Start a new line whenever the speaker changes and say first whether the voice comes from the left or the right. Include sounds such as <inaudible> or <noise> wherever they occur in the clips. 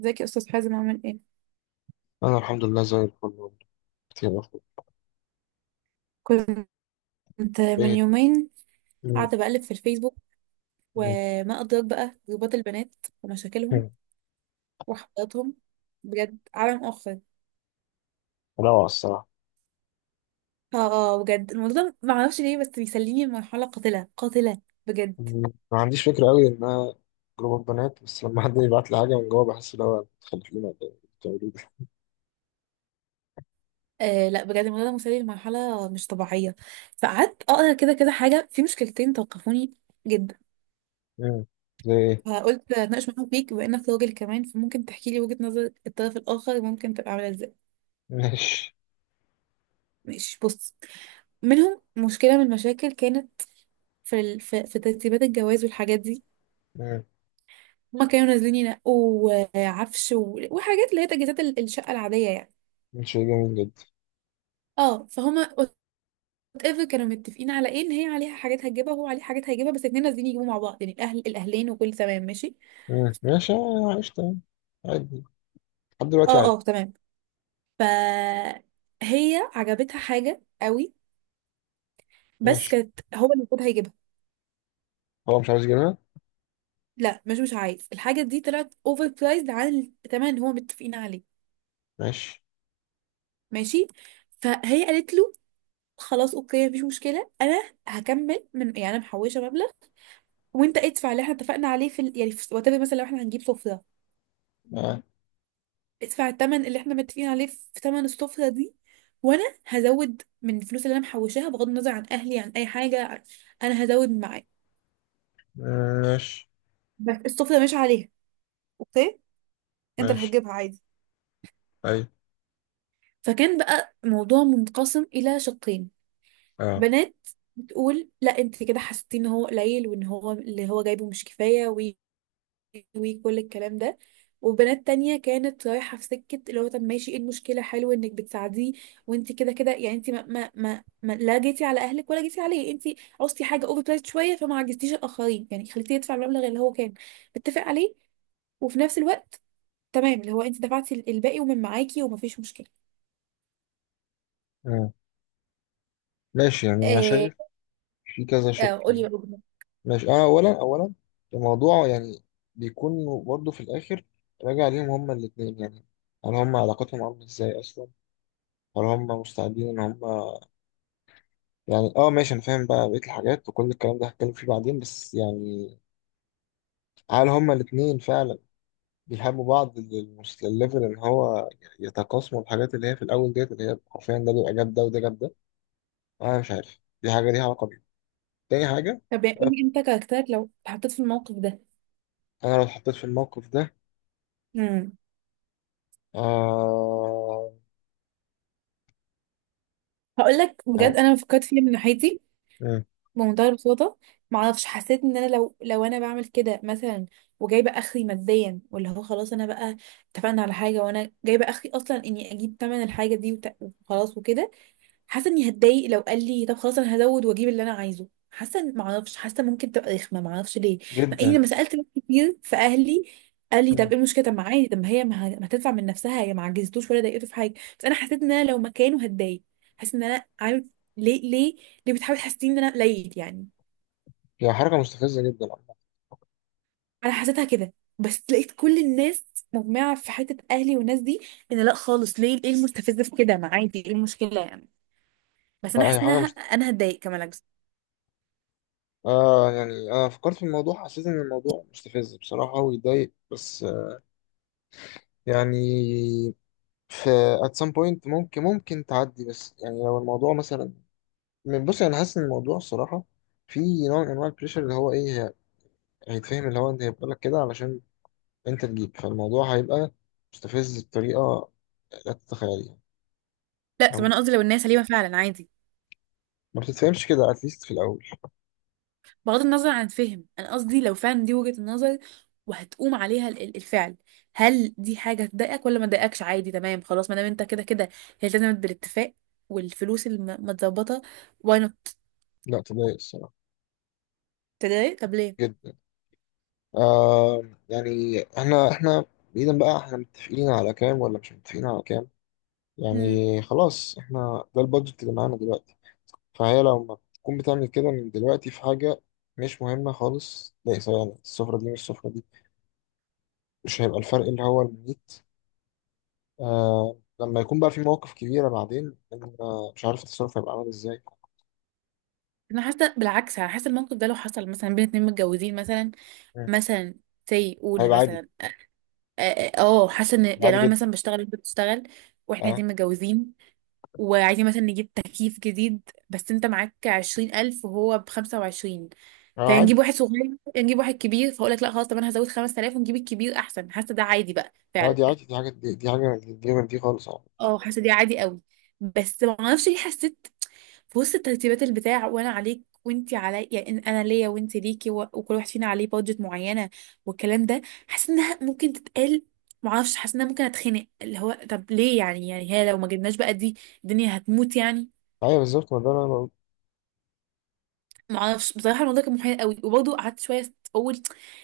right: ازيك يا استاذ حازم، عامل ايه؟
left: أنا الحمد لله زي الفل. كتير أخوي.
right: كنت من
left: إيه.
right: يومين
left: مم.
right: قاعده بقلب في الفيسبوك،
left: مم.
right: وما ادراك بقى جروبات البنات ومشاكلهم
left: مم.
right: وحواراتهم. بجد عالم اخر.
left: روعة الصراحة.
right: بجد الموضوع ده ما اعرفش ليه بس بيسليني لمرحله قاتله قاتله، بجد.
left: مم. ما عنديش فكرة أوي إنها جروب بنات، بس لما حد يبعت لي حاجة من جوه بحس إن هو تخلف لنا ده بتعملوه ده.
right: آه لا، بجد الموضوع ده مسلي لمرحله مش طبيعيه. فقعدت اقرا كده كده حاجه، في مشكلتين توقفوني جدا.
left: مم. زي إيه؟
right: فقلت اتناقش معاك فيك، بما انك راجل كمان فممكن تحكي لي وجهه نظر الطرف الاخر، ممكن تبقى عامله ازاي.
left: ماشي.
right: ماشي بص، منهم مشكلة من المشاكل كانت في ترتيبات الجواز والحاجات دي.
left: مم.
right: هما كانوا نازلين ينقوا عفش و... وحاجات اللي هي تجهيزات الشقة العادية يعني.
left: شيء جميل جدا.
right: اه فهما وات ايفر كانوا متفقين على ايه، ان هي عليها حاجات هتجيبها وهو عليه حاجات هيجيبها، بس الاتنين نازلين يجيبوا مع بعض، يعني الاهل الاهلين وكل تمام ماشي.
left: مم. ماشي، آه، عشت يعني. عادي. لحد دلوقتي
right: اه
left: عادي.
right: اه تمام. ف هي عجبتها حاجة قوي، بس
left: ماشي.
right: كانت هو اللي المفروض هيجيبها.
left: هو مش عاوز يجيبها.
right: لا مش عايز، الحاجة دي طلعت اوفر برايزد عن الثمن اللي هما متفقين عليه.
left: ماشي،
right: ماشي، فهي قالت له خلاص اوكي، مفيش مشكله، انا هكمل من، يعني انا محوشه مبلغ وانت ادفع اللي احنا اتفقنا عليه يعني في وات ايفر، مثلا لو احنا هنجيب سفره،
left: آه.
right: ادفع الثمن اللي احنا متفقين عليه في ثمن السفره دي، وانا هزود من الفلوس اللي انا محوشاها، بغض النظر عن اهلي، عن اي حاجه، انا هزود معاك،
left: ماشي.
right: بس السفره مش عليها، اوكي؟ انت اللي
left: ماشي.
right: هتجيبها عادي.
left: أي.
right: فكان بقى موضوع منقسم الى شقين.
left: أه.
right: بنات بتقول لا، انت كده حسيتي ان هو قليل، وان هو اللي هو جايبه مش كفايه، وكل الكلام ده. وبنات تانية كانت رايحة في سكة اللي هو طب ماشي، ايه المشكلة؟ حلو انك بتساعديه، وانت كده كده يعني، انت ما ما ما ما- لا جيتي على اهلك ولا جيتي عليه، انت عوزتي حاجة اوفر برايس شوية، فما عجزتيش الاخرين يعني، خليتيه يدفع المبلغ اللي هو كان متفق عليه، وفي نفس الوقت تمام اللي هو انت دفعتي الباقي ومن معاكي، ومفيش مشكلة.
left: مم. ماشي، يعني أنا
right: آه،
left: شايف في كذا شق.
right: آه قولي بقى.
left: ماشي. اه، اولا اولا الموضوع يعني بيكون برضه في الاخر راجع ليهم هما الاثنين، يعني هل هما علاقتهم عامله ازاي اصلا، هل هما مستعدين ان هما، يعني اه ماشي انا فاهم بقى بقيه الحاجات وكل الكلام ده هتكلم فيه بعدين، بس يعني هل هما الاثنين فعلا بيحبوا بعض للليفل ان هو يتقاسموا الحاجات اللي هي في الاول ديت، اللي هي حرفيا ده بيبقى جاب ده وده جاب ده. انا مش عارف دي حاجه ليها علاقه بيه. تاني حاجه.
right: طب يعني قولي انت، كاركترك لو اتحطيت في الموقف ده.
left: انا لو اتحطيت في الموقف ده
right: امم
left: آه...
right: هقول لك
left: آه.
right: بجد، انا فكرت فيها من ناحيتي بمنتهى البساطة. معرفش، حسيت ان انا لو انا بعمل كده مثلا، وجايبه اخري ماديا، واللي هو خلاص انا بقى اتفقنا على حاجه وانا جايبه اخري، اصلا اني اجيب تمن الحاجه دي وخلاص وكده، حاسه اني هتضايق لو قال لي طب خلاص انا هزود واجيب اللي انا عايزه. حاسه معرفش، حاسه ممكن تبقى رخمه، معرفش ليه. مع
left: جدا.
right: اني لما سالت ناس كتير في اهلي، قال لي طب
left: مم.
right: ايه المشكله، طب ما عادي، طب ما هي ما هتدفع من نفسها، هي ما عجزتوش ولا ضايقته في حاجه. بس انا حسيت ان انا لو مكانه هتضايق، حاسه ان انا عارف، ليه ليه ليه بتحاول تحسسني ان انا قليل يعني؟
left: هي حركة مستفزة جدا عامة.
right: انا حسيتها كده. بس لقيت كل الناس مجمعه في حته، اهلي والناس دي، ان لا خالص، ليه؟ ايه المستفز في كده؟ ما عادي، ايه المشكله يعني؟ بس انا
left: لا،
right: حاسه انها، انا هتضايق كمان.
left: يعني أنا فكرت في الموضوع حسيت إن الموضوع مستفز بصراحة ويضايق، بس يعني في at some point ممكن تعدي، بس يعني لو الموضوع مثلا بص أنا حاسس إن الموضوع الصراحة في نوع من أنواع البريشر اللي هو إيه هيتفهم اللي هو أنت هيبقى لك كده علشان أنت تجيب، فالموضوع هيبقى مستفز بطريقة لا تتخيليها.
right: لا طب
left: فاهم؟
right: انا قصدي لو الناس سليمه فعلا، عادي.
left: ما بتتفهمش كده at least في الأول.
right: بغض النظر عن الفهم، انا قصدي لو فعلا دي وجهه النظر وهتقوم عليها ال الفعل، هل دي حاجه تضايقك ولا ما تضايقكش عادي تمام خلاص، ما دام انت كده كده هي التزمت بالاتفاق، والفلوس متظبطه، واي نوت.
left: لا، تضايق الصراحة.
right: تضايق؟ طب ليه؟
left: جدا. آه، يعني احنا بعيدا بقى، احنا متفقين على كام ولا مش متفقين على كام.
right: مم.
left: يعني خلاص، احنا ده البادجت اللي معانا دلوقتي. فهي لو ما تكون بتعمل كده من دلوقتي في حاجة مش مهمة خالص، لا سواء يعني السفرة دي مش السفرة دي، مش هيبقى الفرق اللي هو المميت. آه لما يكون بقى في مواقف كبيرة بعدين مش عارف التصرف هيبقى عامل ازاي.
right: انا حاسه بالعكس، انا حاسه الموقف ده لو حصل مثلا بين اتنين متجوزين مثلا،
left: مم.
right: مثلا سي قول
left: هيبقى عادي.
right: مثلا، حاسه ان يعني، لو
left: عادي
right: انا
left: جدا.
right: مثلا بشتغل وانت بتشتغل واحنا
left: اه،
right: الاتنين متجوزين، وعايزين مثلا نجيب تكييف جديد، بس انت معاك 20000 وهو بخمسة وعشرين،
left: آه، عادي.
right: فنجيب واحد صغير؟ نجيب واحد كبير، فاقول لك لا خلاص، طب انا هزود 5000 ونجيب الكبير احسن. حاسه ده عادي بقى
left: اه،
right: فعلا.
left: دي عادي، دي حاجة، دي حاجة دي غير دي خالص، اه.
right: اه، حاسه دي عادي قوي. بس ما اعرفش ليه حسيت في وسط ترتيبات البتاع، وانا عليك وانت علي، يعني انا ليا وانت ليكي، و... وكل واحد فينا عليه بادجت معينه والكلام ده، حاسه انها ممكن تتقال. ما اعرفش، حاسه انها ممكن اتخنق، اللي هو طب ليه يعني هي لو ما جبناش بقى دي الدنيا هتموت يعني؟
left: ايوه بالظبط، ما ده اللي أنا.
right: ما اعرفش بصراحه الموضوع كان محير قوي، وبرضه قعدت شويه اقول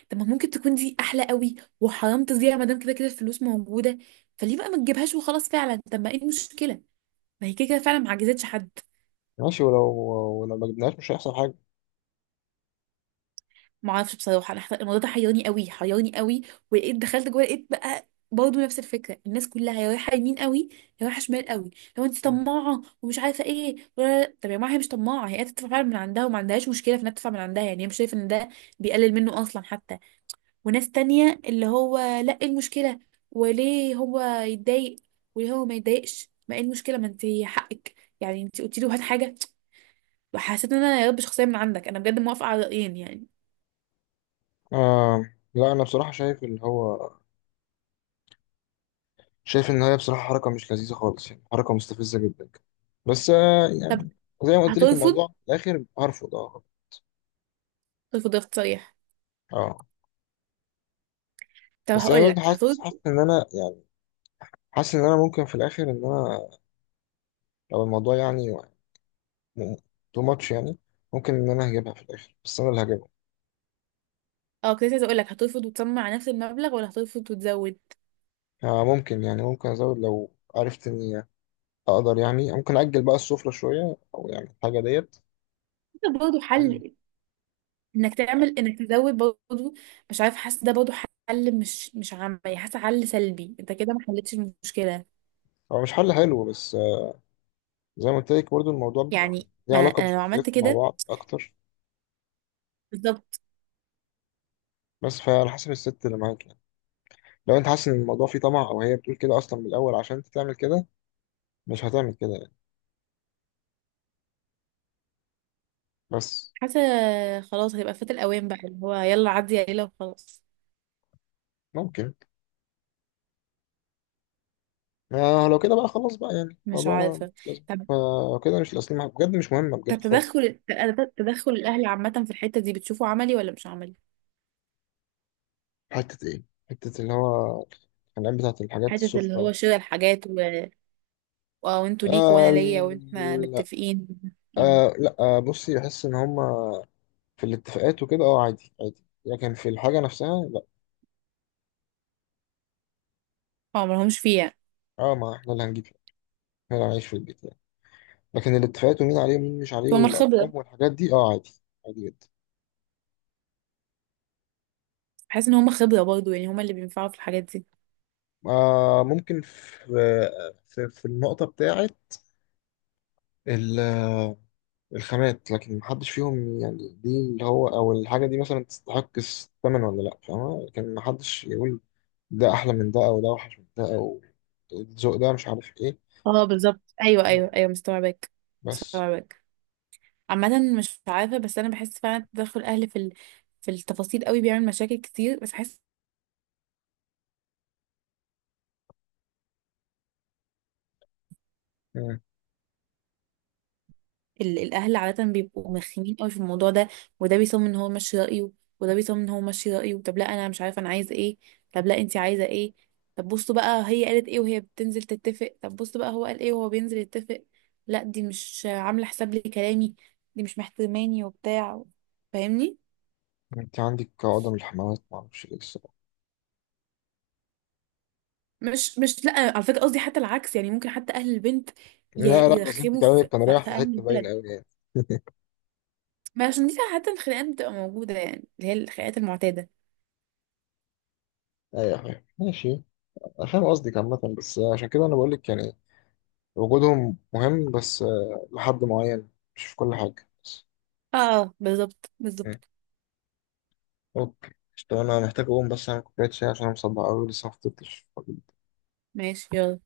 right: طب ما ممكن تكون دي احلى قوي، وحرام تضيع ما دام كده كده الفلوس موجوده، فليه بقى ما تجيبهاش وخلاص؟ فعلا طب ما ايه المشكله، ما هي كده كده فعلا ما عجزتش حد.
left: ماشي. ولو ما جبناهاش مش هيحصل حاجة.
right: ما اعرفش بصراحه انا الموضوع ده حيرني قوي، حيرني قوي. ولقيت دخلت جوه، لقيت بقى برضه نفس الفكره، الناس كلها يا رايحه يمين قوي يا رايحه شمال قوي، لو انت طماعه ومش عارفه ايه، ولا طب يا جماعه هي مش طماعه، هي قاعدة تدفع فعلا من عندها، وما عندهاش مشكله في انها تدفع من عندها، يعني هي مش شايفه ان ده بيقلل منه اصلا حتى. وناس تانية اللي هو لا، ايه المشكلة؟ وليه هو يتضايق؟ وليه هو ما يتضايقش؟ ما ايه المشكلة؟ ما انت حقك، يعني انت قلتي له هات حاجة. وحسيت ان انا يا رب شخصية من عندك، انا بجد موافقة على رأيين يعني.
left: آه لا، أنا بصراحة شايف اللي هو شايف إن هي بصراحة حركة مش لذيذة خالص، يعني حركة مستفزة جدا، بس
right: طب
left: يعني زي ما قلت لك
right: هترفض،
left: الموضوع في الآخر هرفض أه.
right: ترفض رفض صريح؟
left: أه،
right: طب
left: بس أنا
right: هقول
left: برضه
right: لك
left: حاسس
right: هترفض.
left: حاسس إن أنا، يعني حاسس إن أنا ممكن في الآخر، إن أنا لو الموضوع يعني تو ماتش، يعني ممكن إن أنا هجيبها في الآخر بس أنا اللي هجيبها.
right: اه، كنت عايزة اقول لك هترفض وتصمم على نفس المبلغ، ولا هترفض وتزود؟
left: آه ممكن، يعني ممكن أزود لو عرفت إني أقدر، يعني ممكن أجل بقى السفرة شوية، أو يعني الحاجة ديت.
right: ده برضه حل، انك تعمل، انك تزود برضه مش عارف، حاسة ده برضه حل مش عملي، حاسة حل سلبي، انت كده ما حلتش المشكلة،
left: هو مش حل حلو، بس زي ما قلت لك برضه الموضوع بيبقى يعني
right: يعني
left: ليه
right: ما
left: علاقة
right: انا لو عملت
left: بشخصياتكم مع
right: كده
left: بعض أكتر.
right: بالظبط.
left: بس فعلى حسب الست اللي معاك، يعني لو أنت حاسس إن الموضوع فيه طمع أو هي بتقول كده أصلا من الأول عشان أنت تعمل كده، مش هتعمل كده يعني. بس
right: حاسة خلاص هيبقى فات الأوان بقى، اللي هو يلا عدي يا ليلى وخلاص.
left: ممكن. ما لو كده بقى خلاص بقى، يعني
right: مش
left: الموضوع
right: عارفة.
left: لازم،
right: طب
left: فلو كده مش الأصل، بجد مش مهمة
right: طب
left: بجد خالص.
right: تدخل الأهل عامة في الحتة دي، بتشوفه عملي ولا مش عملي؟
left: حتة إيه؟ حتة اللي هو الخناقات بتاعت الحاجات
right: حتة اللي
left: السفرة.
right: هو شراء الحاجات و... آه، وانتوا ليكوا وأنا
left: آه.
right: ليا، وإحنا
left: لا.
right: متفقين متفقين.
left: آه، لا، آه، بصي، بحس إن هما في الاتفاقات وكده أه عادي عادي، لكن في الحاجة نفسها.
right: اه ملهمش فيها،
left: اه، ما احنا اللي هنجيب، احنا اللي هنعيش في البيت يعني. لكن الاتفاقات ومين عليه ومين مش عليه
right: فهم الخبرة.
left: والارقام والحاجات دي اه عادي. عادي جدا.
right: بحس إن هم خبرة برضه، يعني هم اللي بينفعوا في الحاجات دي.
left: آه ممكن في في النقطة بتاعة ال- الخامات، لكن محدش فيهم يعني دي اللي هو او الحاجة دي مثلا تستحق الثمن ولا لا، فاهمة؟ لكن محدش يقول ده احلى من ده او ده اوحش من ده او الذوق ده مش عارف ايه.
right: اه بالظبط، أيوه
left: اه.
right: أيوه أيوه، مستوعباك
left: بس.
right: مستوعباك. عامة مش عارفة، بس أنا بحس فعلا تدخل الأهل في التفاصيل قوي بيعمل مشاكل كتير، بس بحس
left: مم.
right: الاهل عاده بيبقوا مخيمين قوي في الموضوع ده. وده بيصمم ان هو ماشي رايه، وده بيصمم ان هو ماشي رايه، طب لا انا مش عارفه انا عايزه ايه، طب لا انت عايزه ايه، طب بصوا بقى هي قالت ايه وهي بتنزل تتفق، طب بصوا بقى هو قال ايه وهو بينزل يتفق، لا دي مش عامله حساب لي كلامي، دي مش محترماني وبتاع، فاهمني؟
left: انت عندك عقدة من الحماوات معرفش ايه الصراحة.
right: مش لا، على فكره قصدي حتى العكس، يعني ممكن حتى اهل البنت
left: لا لا، بس انت
right: يرخموا في
left: كلامك كان
right: في,
left: رايح
right: في
left: في
right: اهل
left: حتة باينة
right: الولد،
left: قوي يعني. <laughs>
right: ما عشان دي حتى الخناقات بتبقى موجوده، يعني اللي هي الخناقات المعتاده.
left: ايوه فاهم، ماشي. أنا فاهم قصدك عامة، بس عشان كده انا بقول لك، يعني وجودهم مهم، بس لحد معين، مش في كل حاجة بس.
right: اه اه بالظبط
left: مم.
right: بالظبط،
left: اوكي. طب انا محتاج اقوم بس اعمل كوباية شاي عشان انا مصدع قوي لسه ما فطرتش.
right: ماشي يلا.